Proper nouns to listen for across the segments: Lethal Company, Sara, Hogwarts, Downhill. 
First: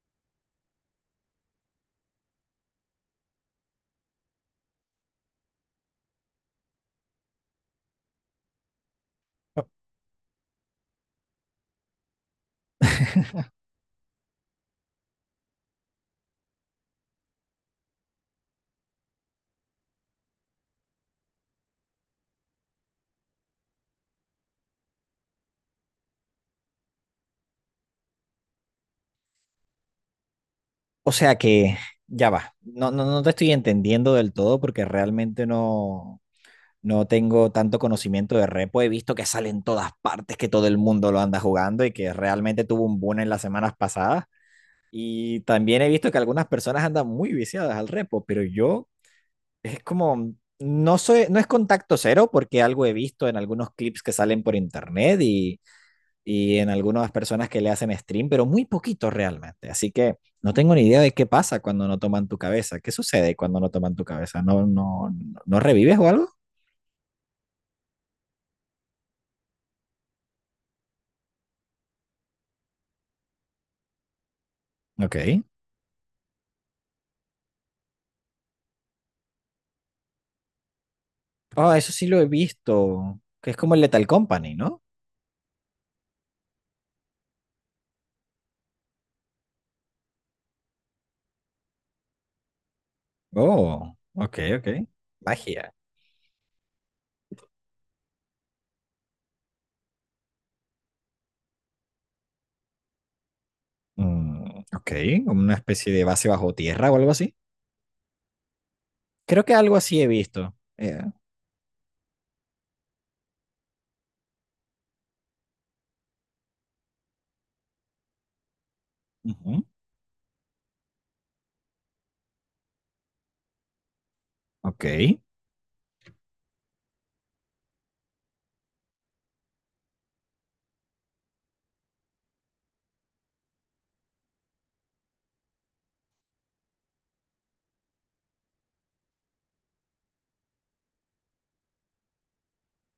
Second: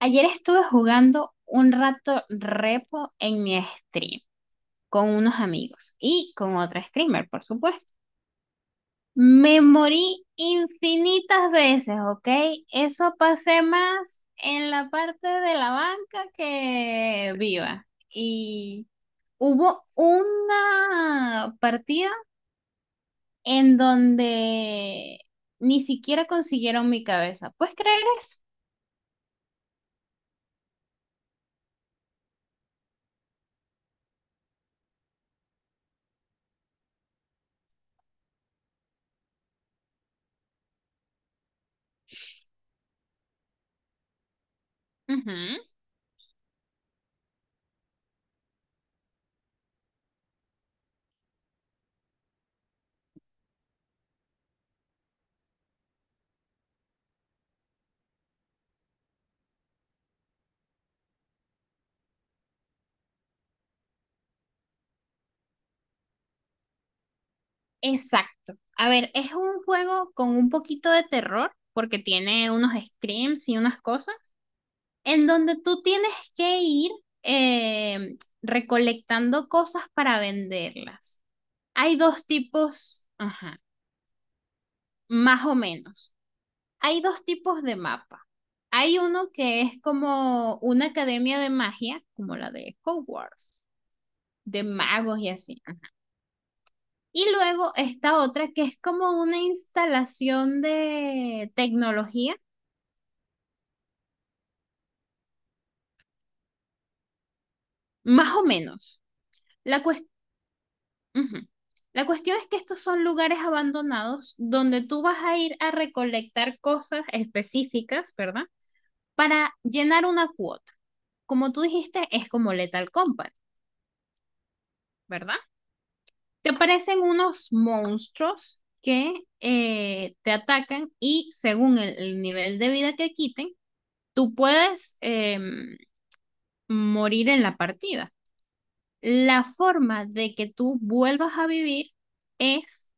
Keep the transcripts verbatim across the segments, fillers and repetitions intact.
Ayer estuve jugando un rato repo en mi stream con unos amigos y con otra streamer, por supuesto. Me morí infinitas veces, ¿ok? Eso pasé más en la parte de la banca que viva. Y hubo una partida en donde ni siquiera consiguieron mi cabeza. ¿Puedes creer eso? O sea que ya va. No, no, no te estoy entendiendo del todo porque realmente no, no tengo tanto conocimiento de repo. He visto que sale en todas partes, que todo el mundo lo anda jugando y que realmente tuvo un boom en las semanas pasadas. Ujú. Y también he visto que algunas personas andan muy viciadas al repo, pero yo es como, no soy, no es contacto cero porque algo he visto en algunos clips que salen por internet y y en algunas personas que le hacen stream, pero muy poquito realmente. Así que no tengo ni idea de qué pasa cuando no toman tu cabeza. ¿Qué sucede cuando no toman tu cabeza? ¿No, no, no revives o algo? Exacto. A ver, es un juego con un poquito de terror, porque tiene unos screams y unas cosas, en Ok. donde tú tienes que ir eh, recolectando cosas para venderlas. Ah eso Hay sí lo he dos tipos, visto. Que es ajá, como el Lethal Company, ¿no? más o menos. Hay dos tipos de mapa. Hay uno que es como una academia de magia, como la de Hogwarts, Oh, ok, de ok. magos y así. Magia. Y luego esta otra que es como una instalación de tecnología, Mm, ok, como una especie de base bajo tierra o algo así. más o menos. Creo que algo La, así he cuest- visto. Eh, ujú. La cuestión es que estos son lugares abandonados donde tú vas a ir a recolectar cosas específicas, ¿verdad? Para ujú, llenar una cuota. Como tú dijiste, es como Lethal Company, ok. ¿verdad? Te aparecen unos monstruos que eh, te atacan y según el, el nivel de vida que quiten, tú puedes... em, morir en la partida. La forma de que tú vuelvas a vivir es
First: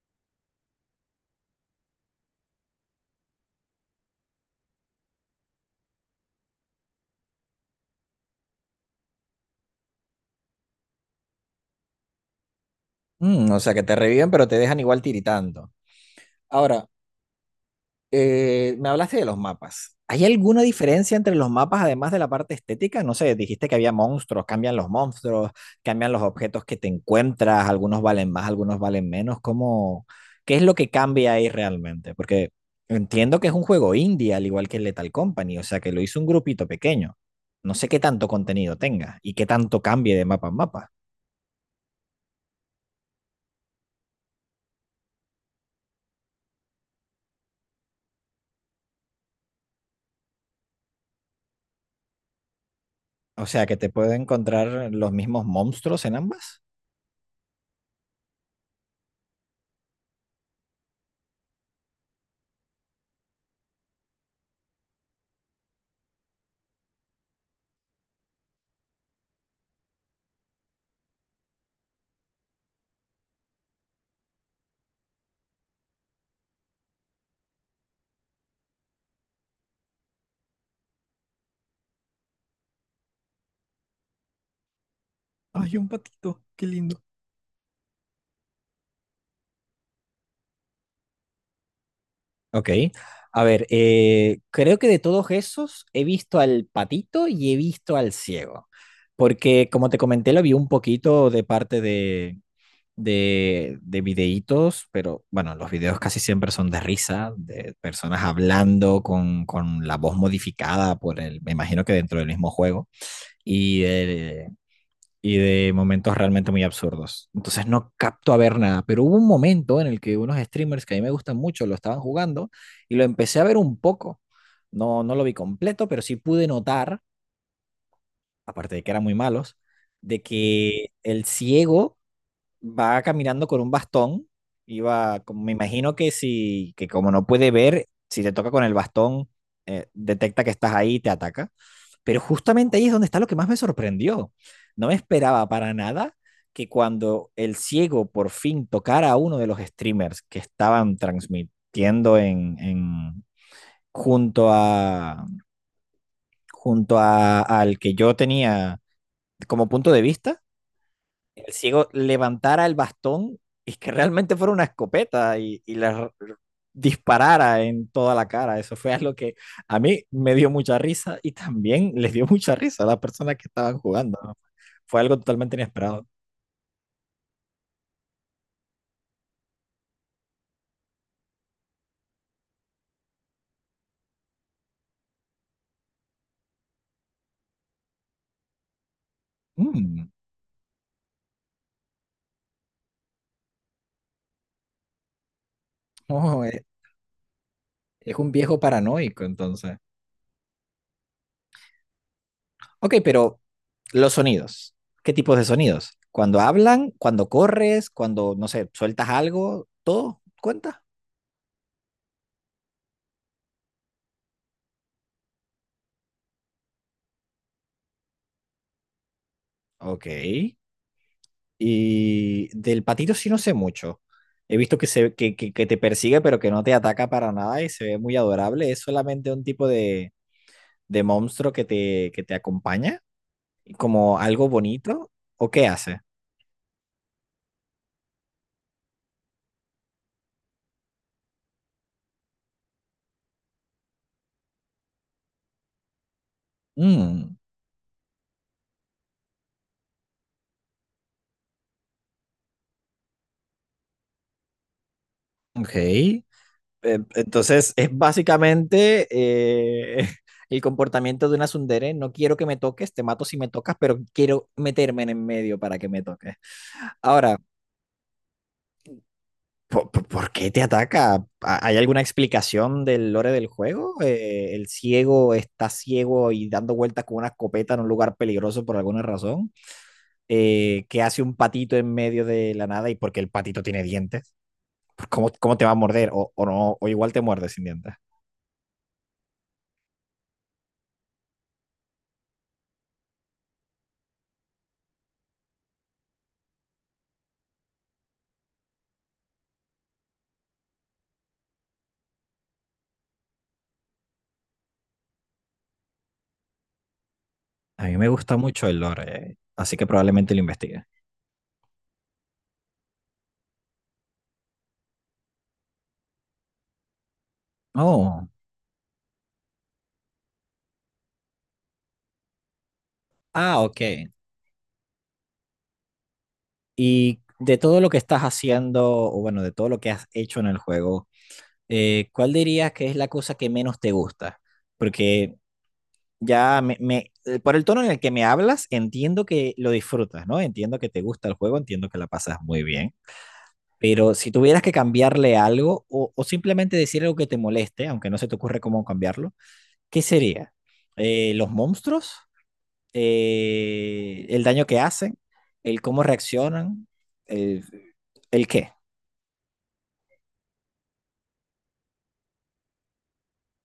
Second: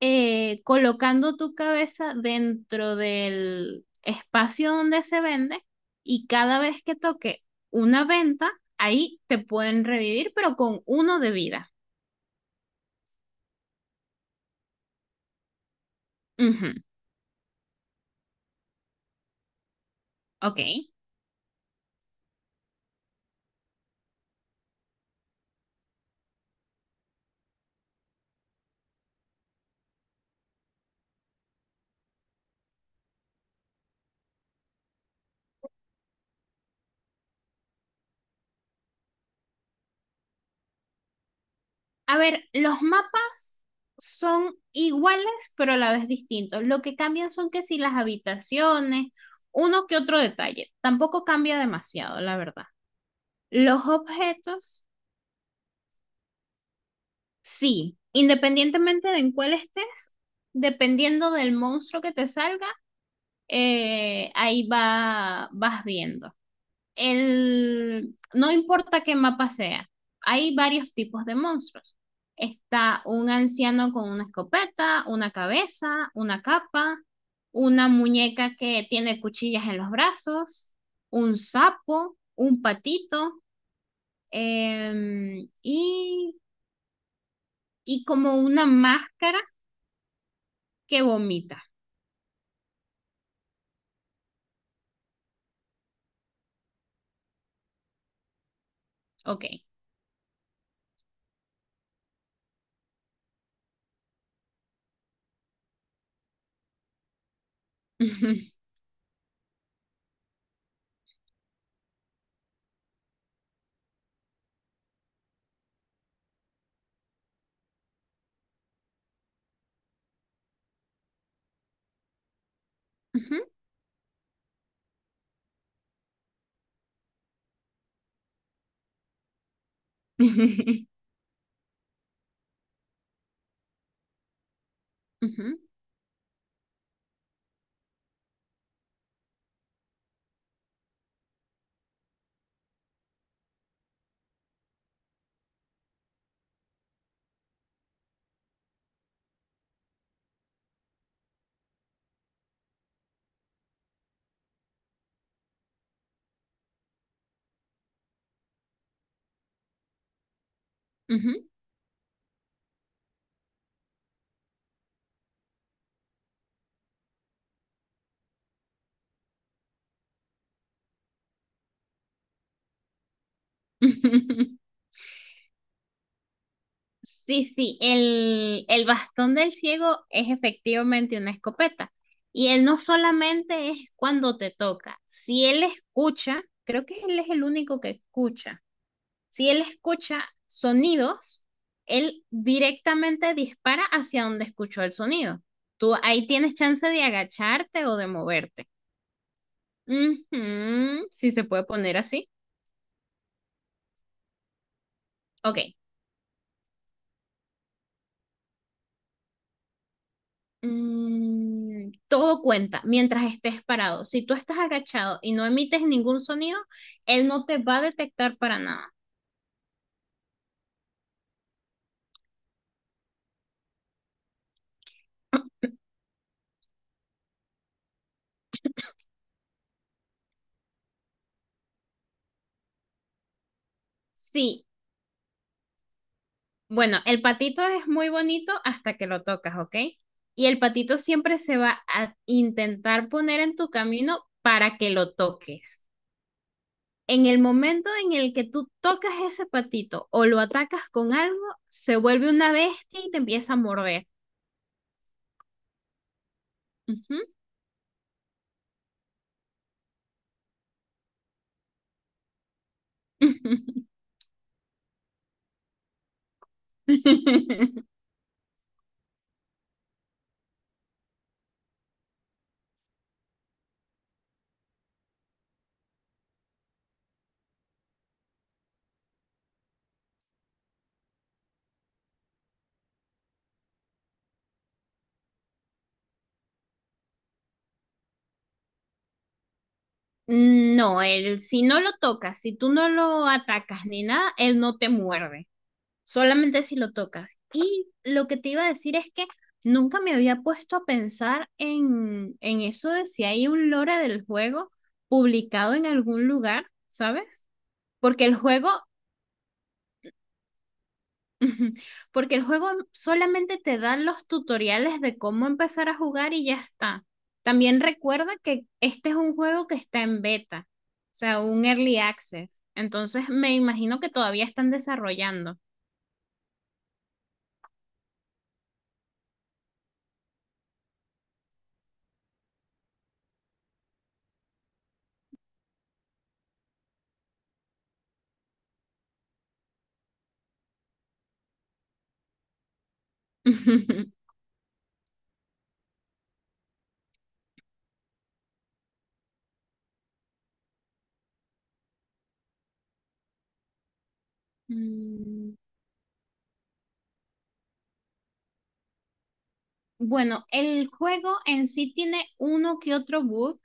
eh, colocando tu cabeza dentro del espacio donde se vende y cada vez que toque una venta, ahí te pueden revivir, pero con uno de vida. Mm, o sea que te reviven, pero te dejan igual tiritando. Ujú. Ahora, Eh, me hablaste de los mapas. ¿Hay alguna Ok. diferencia entre los mapas además de la parte estética? No sé, dijiste que había monstruos, cambian los monstruos, cambian los objetos que te encuentras, algunos valen más, algunos valen menos. ¿Cómo, qué es lo que cambia ahí realmente? Porque entiendo que es un juego indie, al igual que el Lethal Company, o sea que lo hizo un grupito pequeño. No sé qué tanto contenido tenga y qué tanto cambie de mapa en mapa. A ver, los mapas son iguales, pero a la vez distintos. Lo que cambian son que si las habitaciones, uno que otro detalle. Tampoco cambia demasiado, la verdad. O sea que Los te puede objetos, encontrar los mismos monstruos en ambas. sí, independientemente de en cuál estés, dependiendo del monstruo que te salga, eh, ahí va, vas viendo. El, no importa qué mapa sea, hay varios tipos de monstruos. Está un anciano con una escopeta, una cabeza, una capa, una muñeca que tiene cuchillas en los brazos, un sapo, un patito, eh, Ay, un y patito, qué lindo. y como una máscara que vomita. Ok. A ver, eh, creo que de todos esos he visto al patito y he visto al ciego. Ok. Porque como te comenté, lo vi un poquito de parte de, de, de videítos, pero bueno, los videos casi siempre son de risa, de personas hablando con, con la voz modificada por el, me imagino que dentro del mismo juego. Y eh, y de momentos realmente muy absurdos. Entonces no capto a ver nada, pero hubo un momento en el que unos streamers que a mí me gustan mucho lo estaban jugando y lo empecé a ver un poco. No, no lo vi completo, pero sí pude notar, aparte de que eran muy malos, de que el ciego va caminando con un bastón, iba, como me imagino que si, que como no puede ver, si te toca con el bastón, eh, detecta que estás ahí y te ataca. Pero justamente ahí es donde está lo que más me sorprendió. No me esperaba para nada que cuando el ciego por fin tocara a uno de los streamers que estaban transmitiendo en, en junto a junto a, al que yo tenía como punto de vista, el ciego levantara el bastón y que realmente fuera una escopeta y, y le disparara en toda la cara. Eso fue algo que a mí me dio mucha risa y también les dio mucha risa a las personas que estaban jugando. ¿No? Fue algo totalmente inesperado. Sí, sí, el, el bastón del ciego es efectivamente una escopeta. Y él no solamente es cuando te toca, si él escucha, creo que él es el único que escucha, si él Mm, escucha sonidos, él directamente dispara hacia donde escuchó el sonido. Tú ahí oh, tienes eh, chance de agacharte o de es un viejo moverte. paranoico, entonces. Ujú. Si se puede poner así. Ok, pero los sonidos. ¿Qué tipos de Ok. sonidos? Cuando hablan, cuando corres, cuando, no sé, sueltas algo, todo cuenta. Mm, todo cuenta mientras estés parado. Si tú estás agachado y no emites ningún sonido, él no te va a detectar para nada. Ok. Y del patito sí no sé mucho. He visto que, se, que, que, que te persigue, pero que no te ataca para nada y se ve muy adorable. Es solamente un tipo de, de monstruo que te, que te acompaña, como algo Sí. bonito. ¿O qué hace? Bueno, el patito es muy bonito hasta que lo tocas, ¿ok? Y el patito siempre se va a intentar poner en tu camino para que lo toques. En Mm, el momento en el que tú tocas ese patito o lo atacas con algo, se vuelve una bestia y te empieza a morder. ok. Eh, Ujú. Entonces es básicamente eh, el comportamiento de una tsundere. No quiero que me toques, te mato si me tocas, pero quiero meterme en el medio para que me toques. Ahora, ¿Por, por qué te ataca? ¿Hay alguna explicación del lore del juego? Eh, ¿el ciego está ciego y dando vueltas con una escopeta en un lugar peligroso por alguna razón? Eh, ¿qué hace un patito en medio de la nada y porque el patito tiene dientes? ¿Cómo, cómo te va a morder? O, o no, o igual te muerde sin dientes. No, él si no lo tocas, si tú no lo atacas ni nada, él no te muerde, solamente si lo tocas. Y lo que te iba a decir es que nunca me había puesto a pensar en, en eso de si hay un lore del juego publicado en algún lugar, ¿sabes? A mí me Porque el gusta mucho juego el lore, eh, así que probablemente lo investigue. Ujú. Porque el juego solamente te da los tutoriales de cómo empezar a jugar y ya está. También Oh, recuerda que este es un juego que está en beta, o sea, un early access. Entonces me ah, ok. imagino que todavía están desarrollando. Y de todo lo que estás haciendo, o bueno, de todo lo que has hecho en el juego, eh, ¿cuál dirías que es la cosa que menos te gusta? Porque ya me, me- eh, por el tono en el que me hablas, entiendo que lo disfrutas, ¿no? Entiendo que te gusta el juego, entiendo que la pasas muy bien. Pero si tuvieras que cambiarle algo o, o simplemente decir algo que te moleste, aunque no se te ocurre cómo cambiarlo, ¿qué sería? Eh, ¿los monstruos? eh, el daño que hacen, Mm. el cómo reaccionan, el, el qué. Bueno, el juego en sí tiene uno que otro bug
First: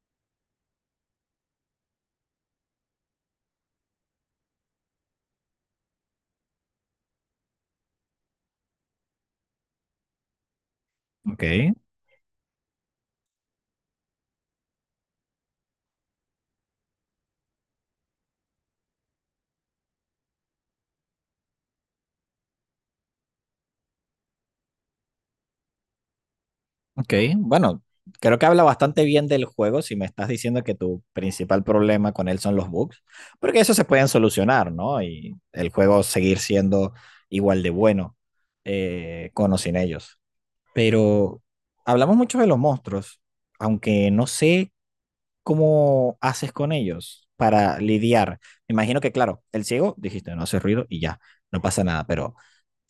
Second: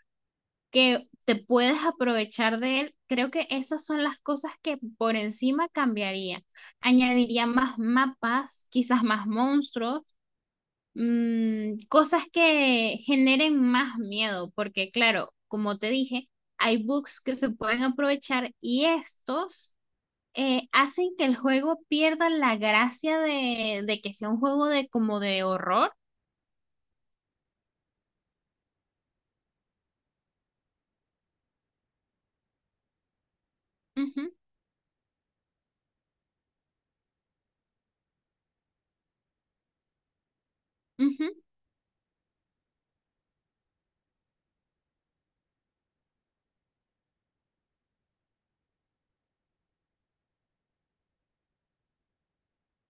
que te puedes aprovechar de él. Creo que esas son las cosas que por encima cambiaría. Añadiría más mapas, quizás más monstruos, Ok, mm, cosas que generen más miedo, porque claro, como te dije, hay bugs que se pueden aprovechar y estos eh, hacen que el juego pierda la gracia de, de que sea un juego de como de horror. ok. Bueno, creo que habla bastante bien del juego si me estás diciendo que tu principal problema con él son los bugs, porque eso se pueden Ujú, solucionar, ¿no? Y el juego seguir siendo igual de bueno eh, con o sin ellos. ujú. Pero hablamos mucho de los monstruos, aunque no sé, ¿cómo haces con ellos para lidiar? Me imagino que, claro, el ciego, dijiste, no hace ruido y ya, no pasa nada, pero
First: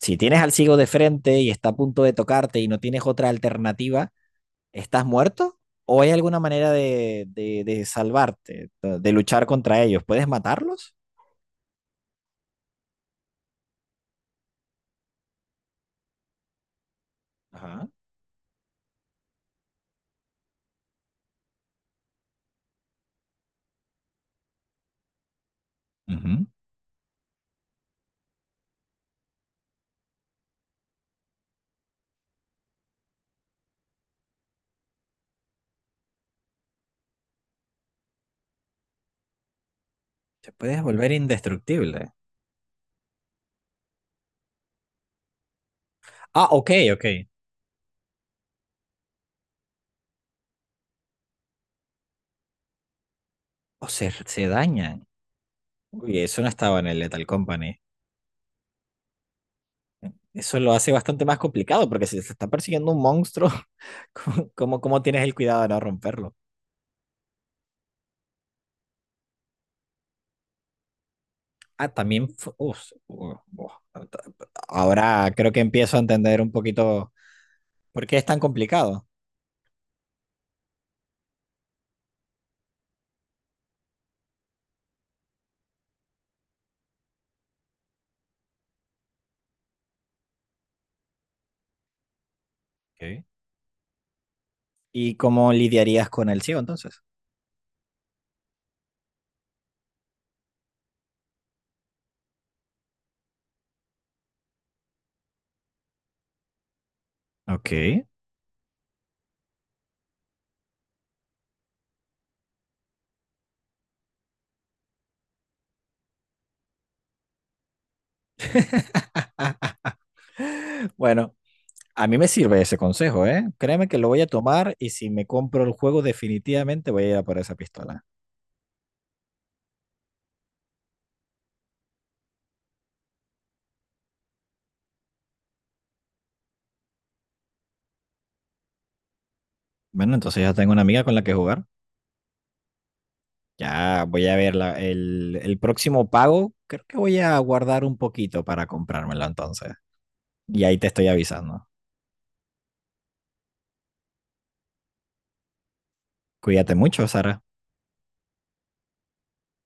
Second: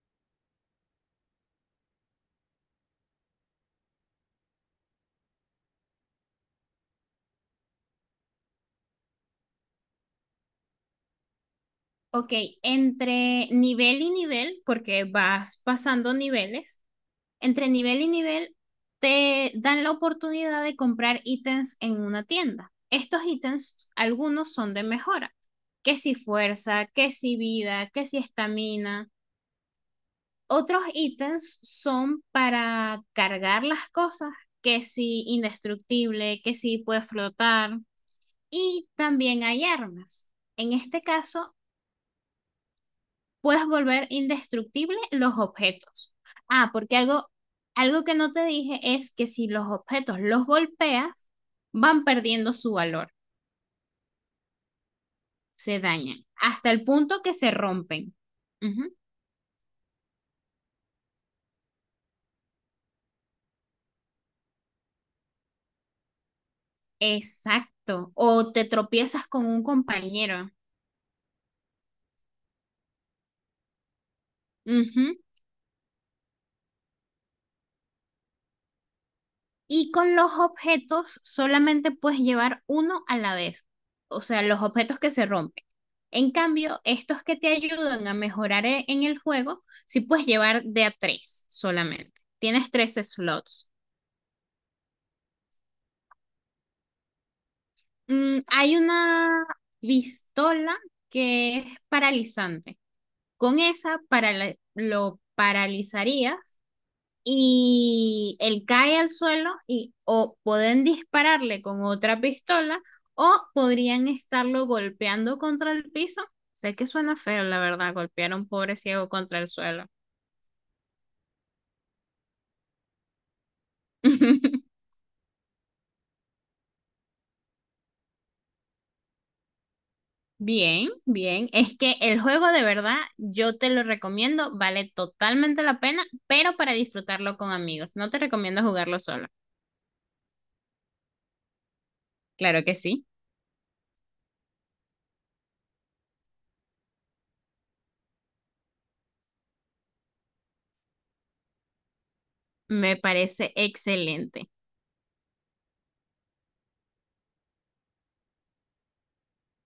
si tienes al ciego de frente y está a punto de tocarte y no tienes otra alternativa, ¿estás muerto? ¿O hay alguna manera de, de, de salvarte, de, de luchar contra ellos? ¿Puedes matarlos? Ok, entre nivel y nivel, porque vas pasando niveles, entre Ajá. nivel y nivel te dan la oportunidad de comprar ítems en una tienda. Estos ítems, algunos son de mejora, que si Ujú. fuerza, que si vida, que si estamina. Otros ítems son para cargar las cosas, que si indestructible, que si puede flotar. Y también hay armas. Te En puedes este volver caso, indestructible. puedes volver indestructible los objetos. Ah, ok, Ah, porque ok. algo, algo que no te dije es que si los objetos los golpeas, van perdiendo su valor, O se, se dañan. se Uy, dañan, eso no hasta estaba el en el punto Lethal que se Company. rompen. Ujú. Eso lo hace bastante más complicado, porque si se está persiguiendo un monstruo, ¿cómo, cómo, cómo tienes el cuidado de no romperlo? Exacto. O te tropiezas con un compañero. Ah, también. fu- uf, uh, uh, Ujú. ahora creo que empiezo a entender un poquito por qué es tan complicado. Y con los objetos solamente puedes llevar uno a la vez, o sea, los objetos que se rompen. En cambio, estos que te ayudan a mejorar e- en el juego, sí puedes llevar de a tres solamente. Tienes tres Ok. slots. Y cómo lidiarías con el ciego entonces. Mm, hay una pistola que es paralizante. Con esa para lo paralizarías Ok. y él cae al suelo y o pueden dispararle con otra pistola o podrían estarlo golpeando contra el piso. Sé que suena feo, la verdad, golpear a un pobre ciego contra el suelo. Bueno, a mí me sirve ese consejo, ¿eh? Créeme que lo voy a tomar y si me compro el juego definitivamente voy a ir a por esa pistola. Bien, bien. Es que el juego de verdad yo te lo recomiendo, vale totalmente la pena, pero para disfrutarlo con amigos. No te recomiendo jugarlo solo. Bueno, entonces ya tengo una amiga con la que jugar. Claro que sí. Ya voy a ver la- el, el próximo pago. Creo que voy a guardar un poquito para comprármelo entonces. Y ahí te estoy avisando. Me parece excelente. Cuídate mucho, Sara.